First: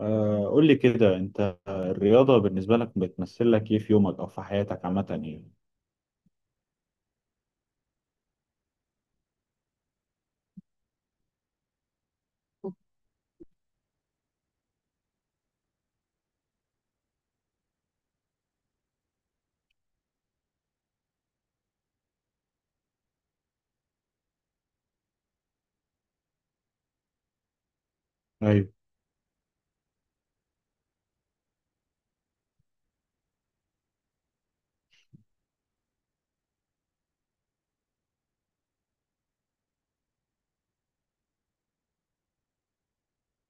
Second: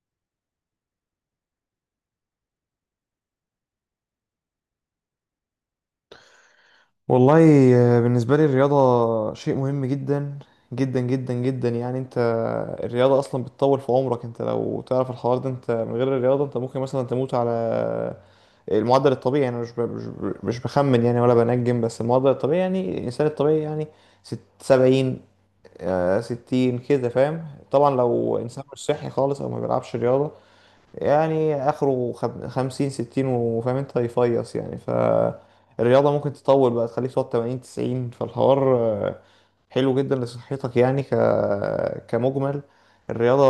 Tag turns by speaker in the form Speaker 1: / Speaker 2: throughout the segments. Speaker 1: قول لي كده، انت الرياضة بالنسبة لك بتمثل لك ايه في يومك او في حياتك عامة، يعني؟
Speaker 2: والله. بالنسبة لي الرياضة شيء مهم جدا جدا جدا جدا يعني انت. الرياضة اصلا بتطول في عمرك، انت لو تعرف الحوار ده. انت من غير الرياضة انت ممكن مثلا تموت على المعدل الطبيعي، يعني مش بخمن يعني ولا بنجم، بس المعدل الطبيعي يعني الانسان الطبيعي يعني ست سبعين، ستين كده فاهم. طبعا لو انسان
Speaker 1: ايوه،
Speaker 2: مش صحي خالص او ما بيلعبش رياضة يعني اخره خمسين ستين، وفاهم انت يفيص يعني. فالرياضة ممكن تطول بقى تخليك تقعد تمانين تسعين. فالحوار حلو جدا لصحتك، يعني كمجمل الرياضة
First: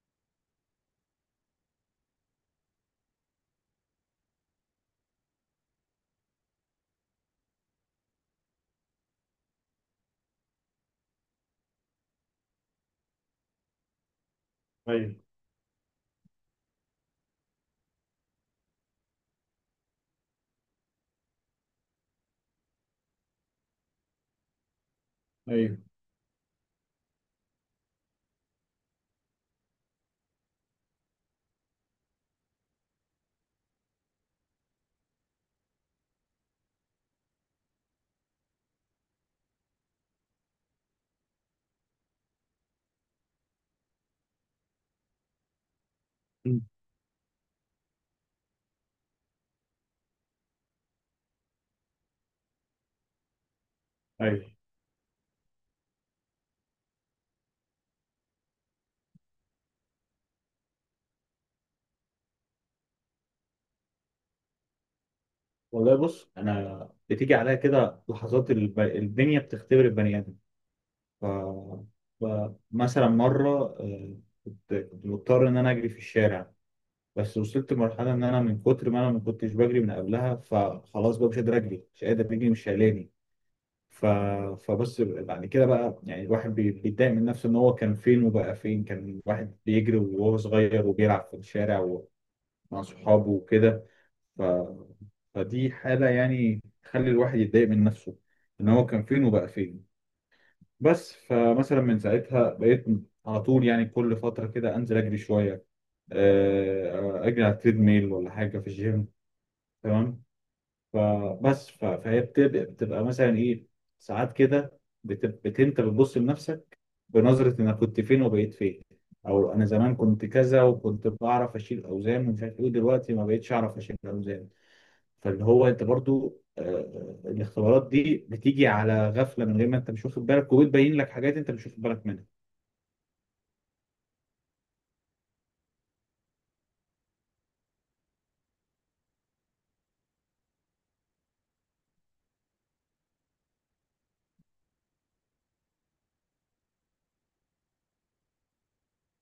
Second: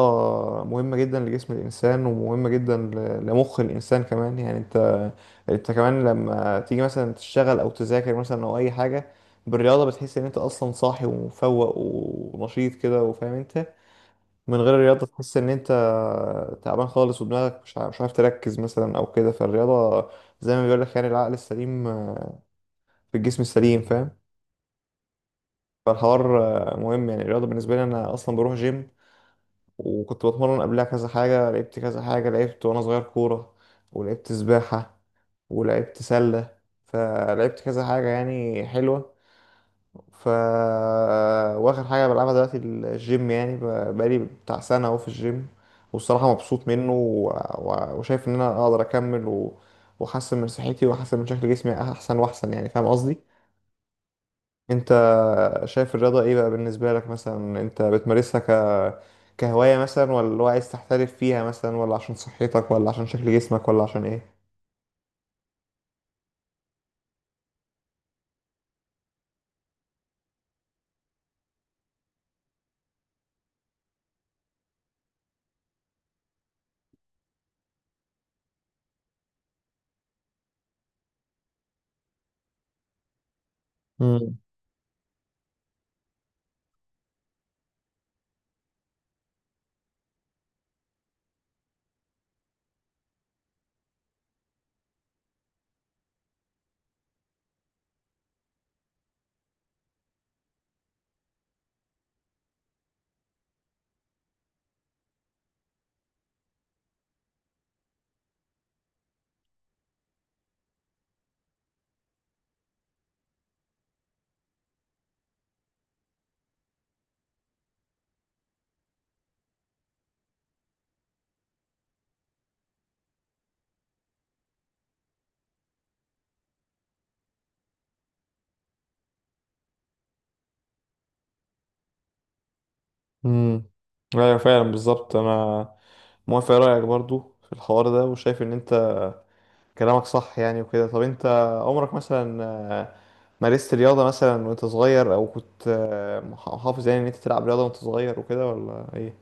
Speaker 2: مهمة جدا لجسم الإنسان، ومهمة جدا لمخ الإنسان كمان، يعني أنت أنت كمان لما تيجي مثلا تشتغل أو تذاكر مثلا أو أي حاجة بالرياضة بتحس إن أنت أصلا صاحي ومفوق ونشيط كده، وفاهم أنت. من غير الرياضة
Speaker 1: ايوه،
Speaker 2: تحس إن أنت تعبان خالص، ودماغك مش عارف تركز مثلا أو كده. فالرياضة زي ما بيقولك، يعني العقل السليم في الجسم السليم، فاهم.
Speaker 1: ايوه.
Speaker 2: فالحوار مهم يعني. الرياضة بالنسبة لي، أنا أصلا بروح جيم، وكنت بتمرن قبلها كذا حاجة. لعبت كذا حاجة، لعبت وأنا صغير كورة، ولعبت سباحة، ولعبت سلة، فلعبت كذا حاجة يعني حلوة. ف واخر حاجه بلعبها دلوقتي الجيم، يعني بقالي بتاع سنه اهو في الجيم. والصراحه
Speaker 1: مم.
Speaker 2: مبسوط منه، وشايف ان انا اقدر اكمل، واحسن من صحتي واحسن من شكل جسمي، احسن واحسن يعني فاهم قصدي.
Speaker 1: ايوه،
Speaker 2: انت شايف الرياضه ايه بقى بالنسبه لك؟ مثلا انت بتمارسها كهوايه مثلا، ولا اللي هو عايز تحترف فيها مثلا، ولا عشان صحتك، ولا عشان شكل جسمك، ولا عشان ايه؟
Speaker 1: والله بص، انا بتيجي عليا كده لحظات الدنيا بتختبر البني ادم. ف... مثلا مره، آه، كنت مضطر ان انا اجري في الشارع. بس وصلت لمرحله ان انا من كتر ما انا ما كنتش بجري من قبلها، فخلاص بقى مش قادر اجري، مش قادر اجري، مش شايلاني. ف...
Speaker 2: امم
Speaker 1: فبص، بعد كده بقى يعني الواحد بيتضايق من نفسه، ان هو كان فين وبقى فين. كان واحد بيجري وهو صغير وبيلعب في الشارع ومع صحابه وكده. ف... فدي حالة يعني تخلي الواحد يتضايق من نفسه، ان هو كان فين وبقى فين. بس فمثلا من ساعتها بقيت على طول، يعني كل فترة كده انزل اجري شوية، اجري على التريد ميل ولا حاجة في الجيم، تمام. فبس فهي بتبقى مثلا ايه ساعات كده، انت بتبص لنفسك بنظرة، انا كنت فين وبقيت فين. او انا زمان كنت كذا، وكنت بعرف اشيل اوزان ومش عارف ايه، دلوقتي ما بقيتش اعرف اشيل اوزان. فاللي هو انت برضو، الاختبارات دي بتيجي على غفلة، من غير ما انت مش واخد بالك، وبتبين لك حاجات انت مش واخد بالك منها.
Speaker 2: امم ايوه فعلا بالظبط. انا موافق رايك برضو في الحوار ده، وشايف ان انت كلامك صح يعني وكده. طب انت عمرك مثلا، آه، مارست رياضة مثلا وانت صغير، او كنت محافظ يعني ان انت تلعب رياضة وانت صغير وكده، ولا ايه؟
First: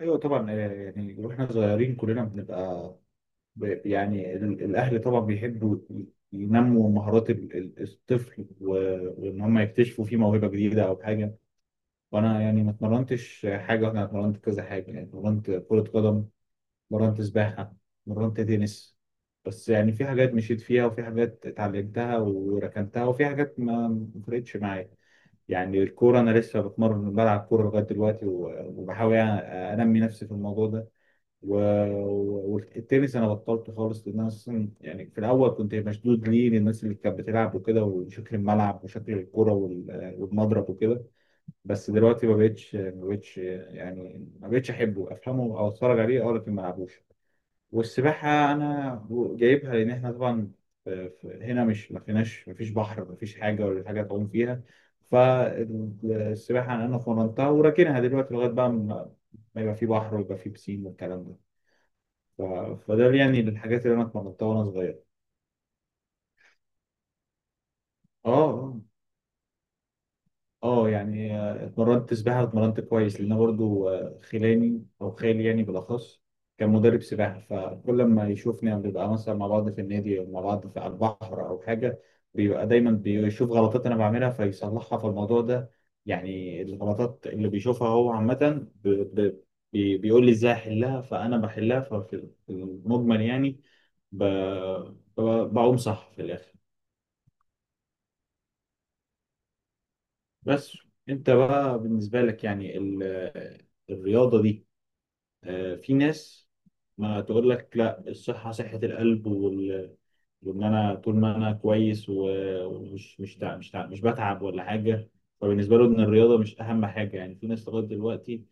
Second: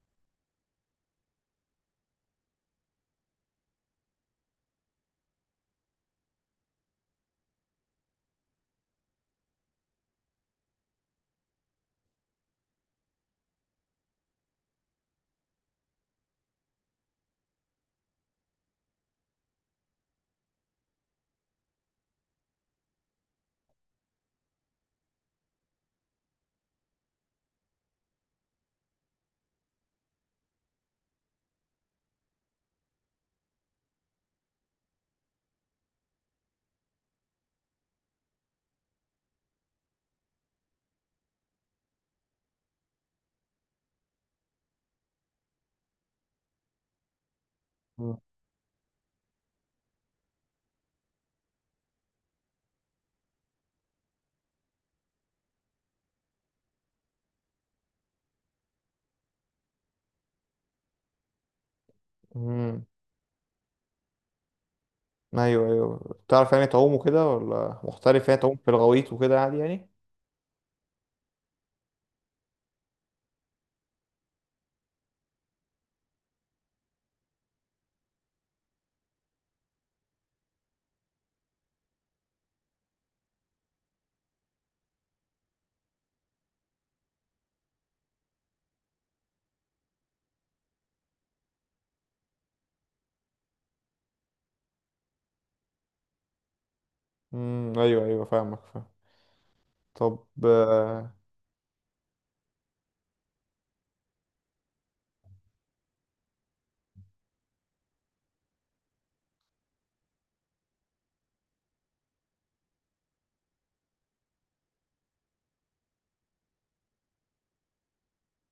Speaker 1: ايوه طبعا. يعني واحنا صغيرين كلنا بنبقى، يعني الأهل طبعا بيحبوا ينموا مهارات الطفل وإن هم يكتشفوا فيه موهبة جديدة أو حاجة. وأنا يعني ما اتمرنتش حاجة، وأنا اتمرنت كذا حاجة يعني، اتمرنت كرة قدم، اتمرنت سباحة، اتمرنت تنس. بس يعني في حاجات مشيت فيها، وفي حاجات اتعلمتها وركنتها، وفي حاجات ما فرقتش معايا. يعني الكورة، أنا لسه بتمرن بلعب كورة لغاية دلوقتي، وبحاول يعني أنمي نفسي في الموضوع ده. و... والتنس انا بطلته خالص، لان انا اصلا يعني في الاول كنت مشدود ليه للناس اللي كانت بتلعب وكده، وشكل الملعب وشكل الكرة والمضرب وكده. بس دلوقتي ما بقتش يعني ما بقتش احبه افهمه او اتفرج عليه، او لكن ما العبوش.
Speaker 2: مم.
Speaker 1: والسباحة انا جايبها، لان احنا طبعا هنا، مش ما فيش بحر، ما فيش حاجة ولا حاجة تعوم فيها. فالسباحة انا فرنتها وراكنها دلوقتي، لغاية بقى ما يبقى في بحر ويبقى في بسين والكلام ده. ف-
Speaker 2: امم
Speaker 1: فده يعني الحاجات اللي انا اتمرنتها وانا صغير.
Speaker 2: ايوه بتعرف يعني تعوم وكده، ولا محترف
Speaker 1: اه،
Speaker 2: يعني تعوم في
Speaker 1: اه،
Speaker 2: الغويط وكده عادي يعني؟
Speaker 1: اه. يعني اتمرنت سباحه، اتمرنت كويس، لان أنا برضو، خلاني او خالي يعني بالاخص كان مدرب سباحه، فكل ما يشوفني بنبقى مثلا مع بعض في النادي او مع بعض في على البحر او حاجه، بيبقى دايما بيشوف غلطات انا بعملها فيصلحها في الموضوع ده. يعني الغلطات اللي بيشوفها هو عامه، ب- بيقول لي ازاي احلها، فانا بحلها. ففي المجمل يعني ب- بقوم صح في الاخر.
Speaker 2: ايوه فاهمك فاهم. طب
Speaker 1: بس انت بقى بالنسبة لك، يعني الرياضة دي، في ناس ما تقول لك لا، الصحة صحة القلب وان انا طول ما انا كويس، ومش مش بتعب ولا حاجة، فبالنسبة له ان الرياضة مش اهم حاجة. يعني في ناس لغاية دلوقتي،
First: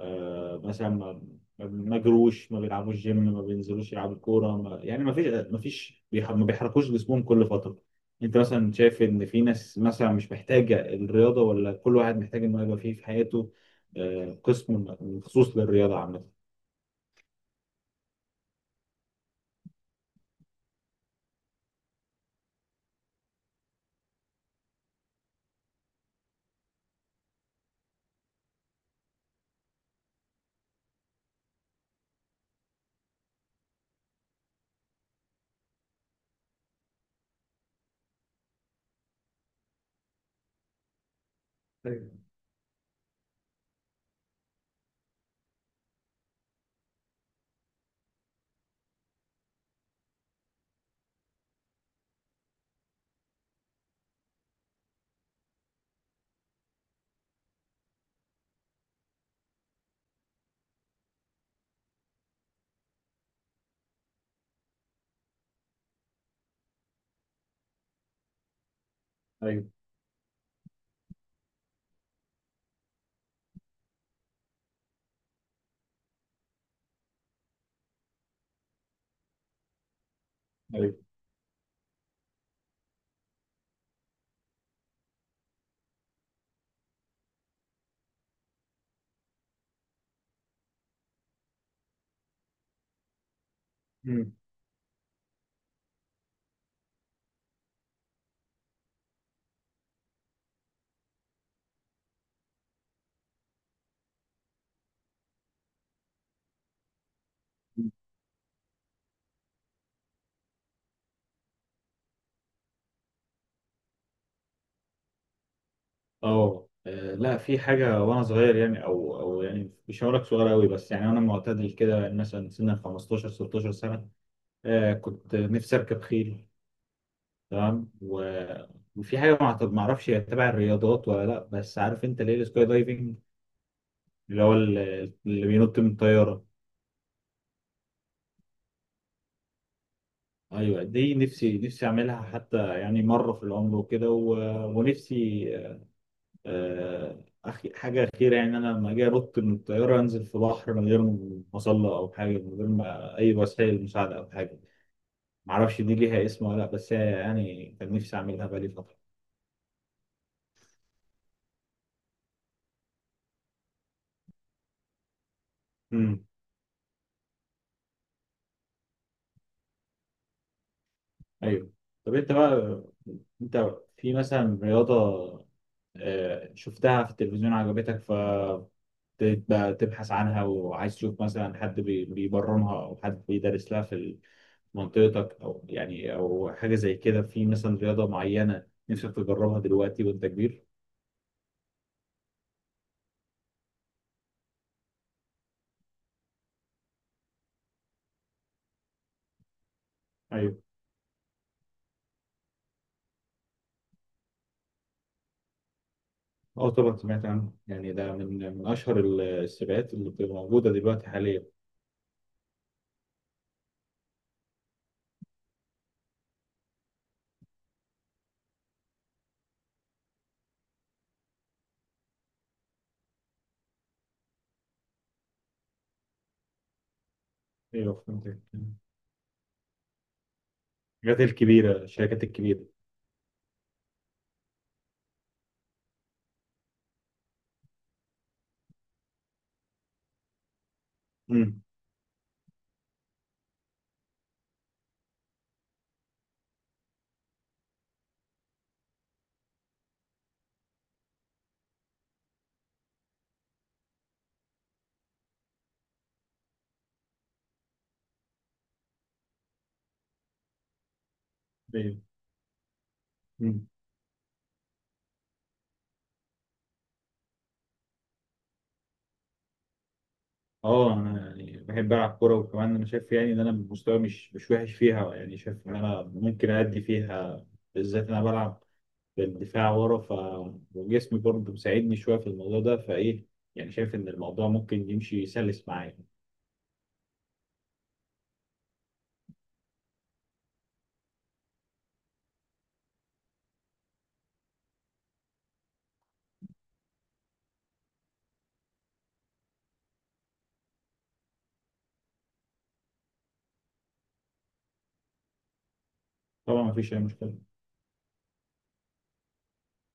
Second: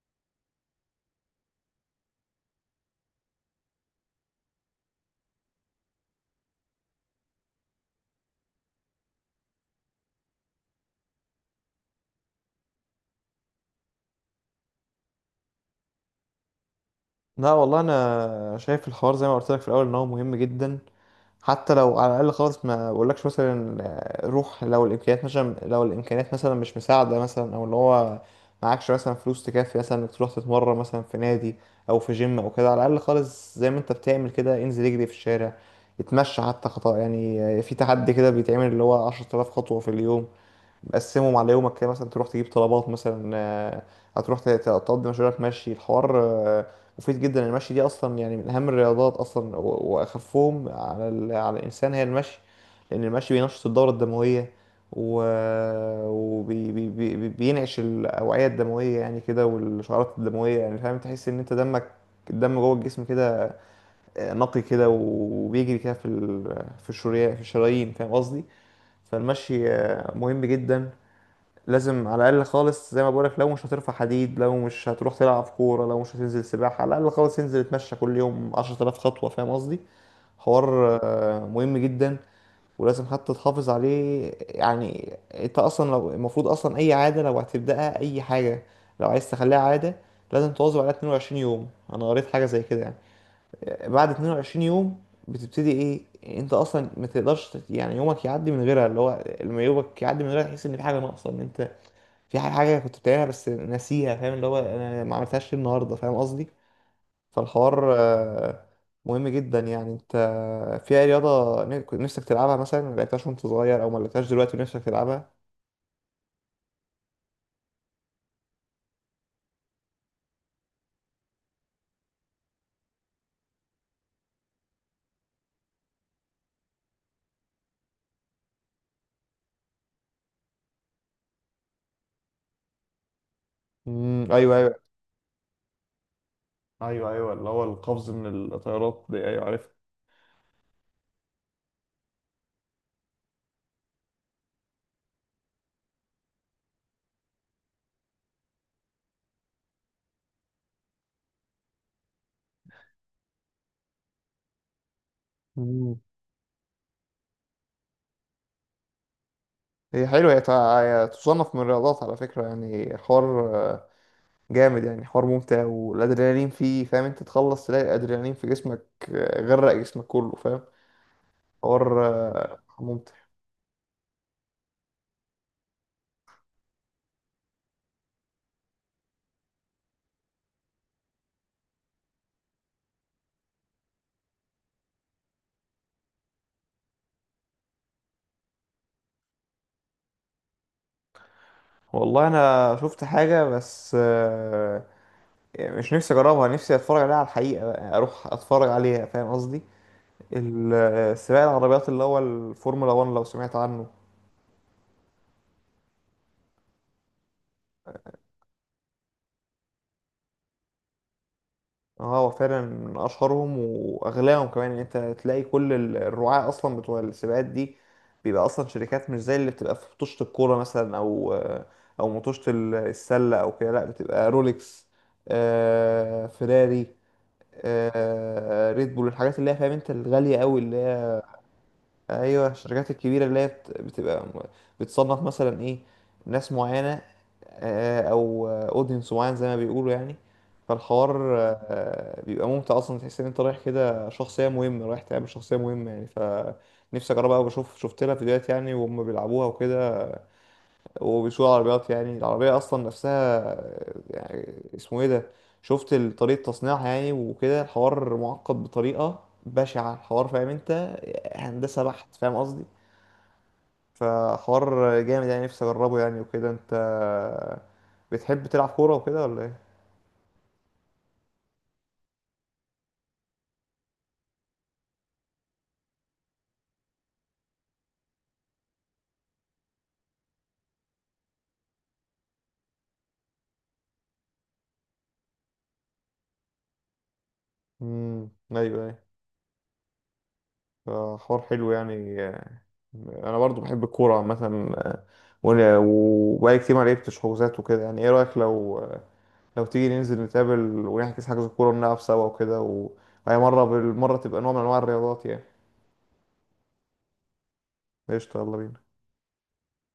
Speaker 1: مثلا ما جروش، ما بيلعبوش جيم، ما بينزلوش يلعبوا كورة، ما... يعني ما فيش ما بيحركوش جسمهم كل فترة. انت مثلا شايف ان في ناس مثلا مش محتاجة الرياضة، ولا كل واحد محتاج انه يبقى فيه في حياته قسم مخصوص للرياضة عامة؟
Speaker 2: لا والله، انا شايف الحوار زي ما قلت لك في الاول، ان هو مهم جدا. حتى لو على الاقل خالص، ما بقولكش مثلا روح. لو الامكانيات مثلا، لو الامكانيات مثلا مش مساعده مثلا، او اللي هو معكش مثلا فلوس تكفي مثلا انك تروح تتمرن مثلا في نادي او في جيم او كده، على الاقل خالص زي ما انت بتعمل كده انزل اجري في الشارع، اتمشى حتى خطأ يعني. في تحدي كده بيتعمل اللي هو 10,000 خطوه في اليوم، مقسمهم على يومك كده. مثلا
Speaker 1: ايوه،
Speaker 2: تروح تجيب طلبات مثلا، هتروح تقضي مشوارك مشي. الحوار مفيد جدا. المشي دي اصلا يعني من اهم الرياضات اصلا، واخفهم على على الانسان هي المشي، لان المشي بينشط الدوره الدمويه، وبينعش الاوعيه الدمويه يعني كده، والشعيرات الدمويه يعني فاهم. تحس ان انت دمك، الدم جوه الجسم كده نقي كده، وبيجري كده في الشريان، في الشرايين فاهم قصدي.
Speaker 1: ايوه،
Speaker 2: فالمشي مهم جدا. لازم على الاقل خالص زي ما بقولك، لو مش هترفع حديد، لو مش هتروح تلعب كوره، لو مش هتنزل سباحه، على الاقل خالص انزل اتمشى كل يوم 10,000 خطوه فاهم قصدي.
Speaker 1: ايوه.
Speaker 2: حوار مهم جدا، ولازم حتى تحافظ عليه يعني. انت اصلا لو المفروض اصلا اي عاده لو هتبداها، اي حاجه لو عايز تخليها عاده، لازم تواظب عليها 22 يوم. انا قريت حاجه زي كده يعني، بعد
Speaker 1: مم.
Speaker 2: 22 يوم بتبتدي ايه. انت اصلا ما تقدرش يعني يومك يعدي من غيرها، اللي هو لما يومك يعدي من غيرها تحس ان في حاجه ناقصه، ان انت في حاجة كنت بتعملها بس ناسيها فاهم. اللي هو انا ما عملتهاش ليه النهاردة فاهم قصدي. فالحوار مهم جدا يعني. انت في اي رياضة كنت نفسك تلعبها مثلا ما لعبتهاش وانت صغير، او ما لعبتهاش دلوقتي ونفسك تلعبها؟
Speaker 1: اه. لا، في حاجه وانا صغير يعني، او يعني مش هقول لك صغير قوي، بس يعني انا معتدل كده يعني مثلا سن 15 16 سنه. آه كنت نفسي اركب خيل، تمام. وفي حاجه ما اعرفش هي تبع الرياضات ولا لا، بس عارف انت ليه السكاي دايفنج؟ اللي هو
Speaker 2: ايوه ايوه
Speaker 1: اللي بينط من الطياره.
Speaker 2: ايوه اللي هو القفز من الطيارات دي، ايوه عارف.
Speaker 1: ايوه دي نفسي نفسي اعملها، حتى يعني مره في العمر وكده، ونفسي حاجة أخيرة، يعني أنا لما أجي أنط من الطيارة أنزل في بحر، من غير مظلة أو حاجة، من غير ما أي وسائل مساعدة أو حاجة. معرفش دي
Speaker 2: مم.
Speaker 1: ليها اسم ولا لأ، بس هي يعني كان نفسي أعملها بقالي فترة.
Speaker 2: هي حلوة، هي هي تصنف من الرياضات على فكرة، يعني حوار جامد يعني، حوار ممتع
Speaker 1: امم.
Speaker 2: والأدرينالين فيه فاهم. انت تخلص تلاقي الأدرينالين في جسمك غرق جسمك كله فاهم.
Speaker 1: أيوه.
Speaker 2: حوار
Speaker 1: طب أنت بقى،
Speaker 2: ممتع.
Speaker 1: أنت في مثلا رياضة شفتها في التلفزيون عجبتك، تبقى تبحث عنها وعايز تشوف مثلا حد بيبرمها او حد بيدرس لها في منطقتك، او يعني او حاجه زي كده، في مثلا رياضه معينه نفسك تجربها دلوقتي وانت كبير؟
Speaker 2: والله انا شفت حاجه، بس مش نفسي اجربها، نفسي اتفرج عليها على الحقيقه بقى، اروح اتفرج عليها فاهم قصدي.
Speaker 1: ايوه.
Speaker 2: سباق العربيات اللي هو الفورمولا 1، لو سمعت عنه.
Speaker 1: اه طبعا سمعت عنه، يعني ده من اشهر السباقات اللي بتبقى موجوده دلوقتي حاليا.
Speaker 2: اه هو فعلا من اشهرهم واغلاهم كمان، ان انت تلاقي كل الرعاة اصلا بتوع السباقات دي بيبقى اصلا شركات، مش زي اللي بتبقى في مطوشه الكوره مثلا، او او مطوشه السله او كده. لا بتبقى رولكس، فيراري،
Speaker 1: ايوه فهمتك،
Speaker 2: ريد بول، الحاجات اللي هي فاهم انت الغالية قوي اللي هي.
Speaker 1: الحاجات الكبيره، الشركات
Speaker 2: ايوه،
Speaker 1: الكبيره.
Speaker 2: الشركات الكبيرة اللي هي بتبقى بتصنف مثلا ايه، ناس معينة، او اودينس معين زي ما بيقولوا يعني. فالحوار
Speaker 1: امم.
Speaker 2: بيبقى ممتع اصلا، تحس ان انت رايح كده شخصية مهمة، رايح تقابل شخصية مهمة يعني. فنفسي اجربها قوي. بشوف، شفت لها فيديوهات يعني وهم بيلعبوها وكده، وبيسوق العربيات، يعني العربية أصلا نفسها يعني اسمه إيه ده. شفت طريقة تصنيعها يعني وكده، الحوار معقد بطريقة بشعة الحوار فاهم أنت، هندسة
Speaker 1: ايوه.
Speaker 2: بحت فاهم قصدي.
Speaker 1: مم.
Speaker 2: فحوار جامد يعني، نفسي أجربه يعني وكده. أنت بتحب تلعب كورة وكده ولا إيه؟
Speaker 1: اه انا يعني بحب العب كوره، وكمان انا شايف يعني ان انا مستواي مش وحش فيها، يعني شايف ان انا ممكن ادي فيها. بالذات انا بلعب بالدفاع ورا، وجسمي برضه مساعدني شويه في الموضوع ده، فايه يعني شايف ان الموضوع ممكن يمشي سلس معايا.
Speaker 2: أيوه أيوه، فحوار حلو يعني. أنا برضو بحب الكورة عامة، وبقالي كتير ما لعبتش حجوزات وكده يعني. إيه رأيك لو، لو تيجي ننزل نتقابل ونحجز حجز كورة ونلعب سوا وكده، وهي مرة بالمرة تبقى نوع من أنواع الرياضات يعني.
Speaker 1: طبعا مفيش اي مشكله.
Speaker 2: قشطة يلا بينا.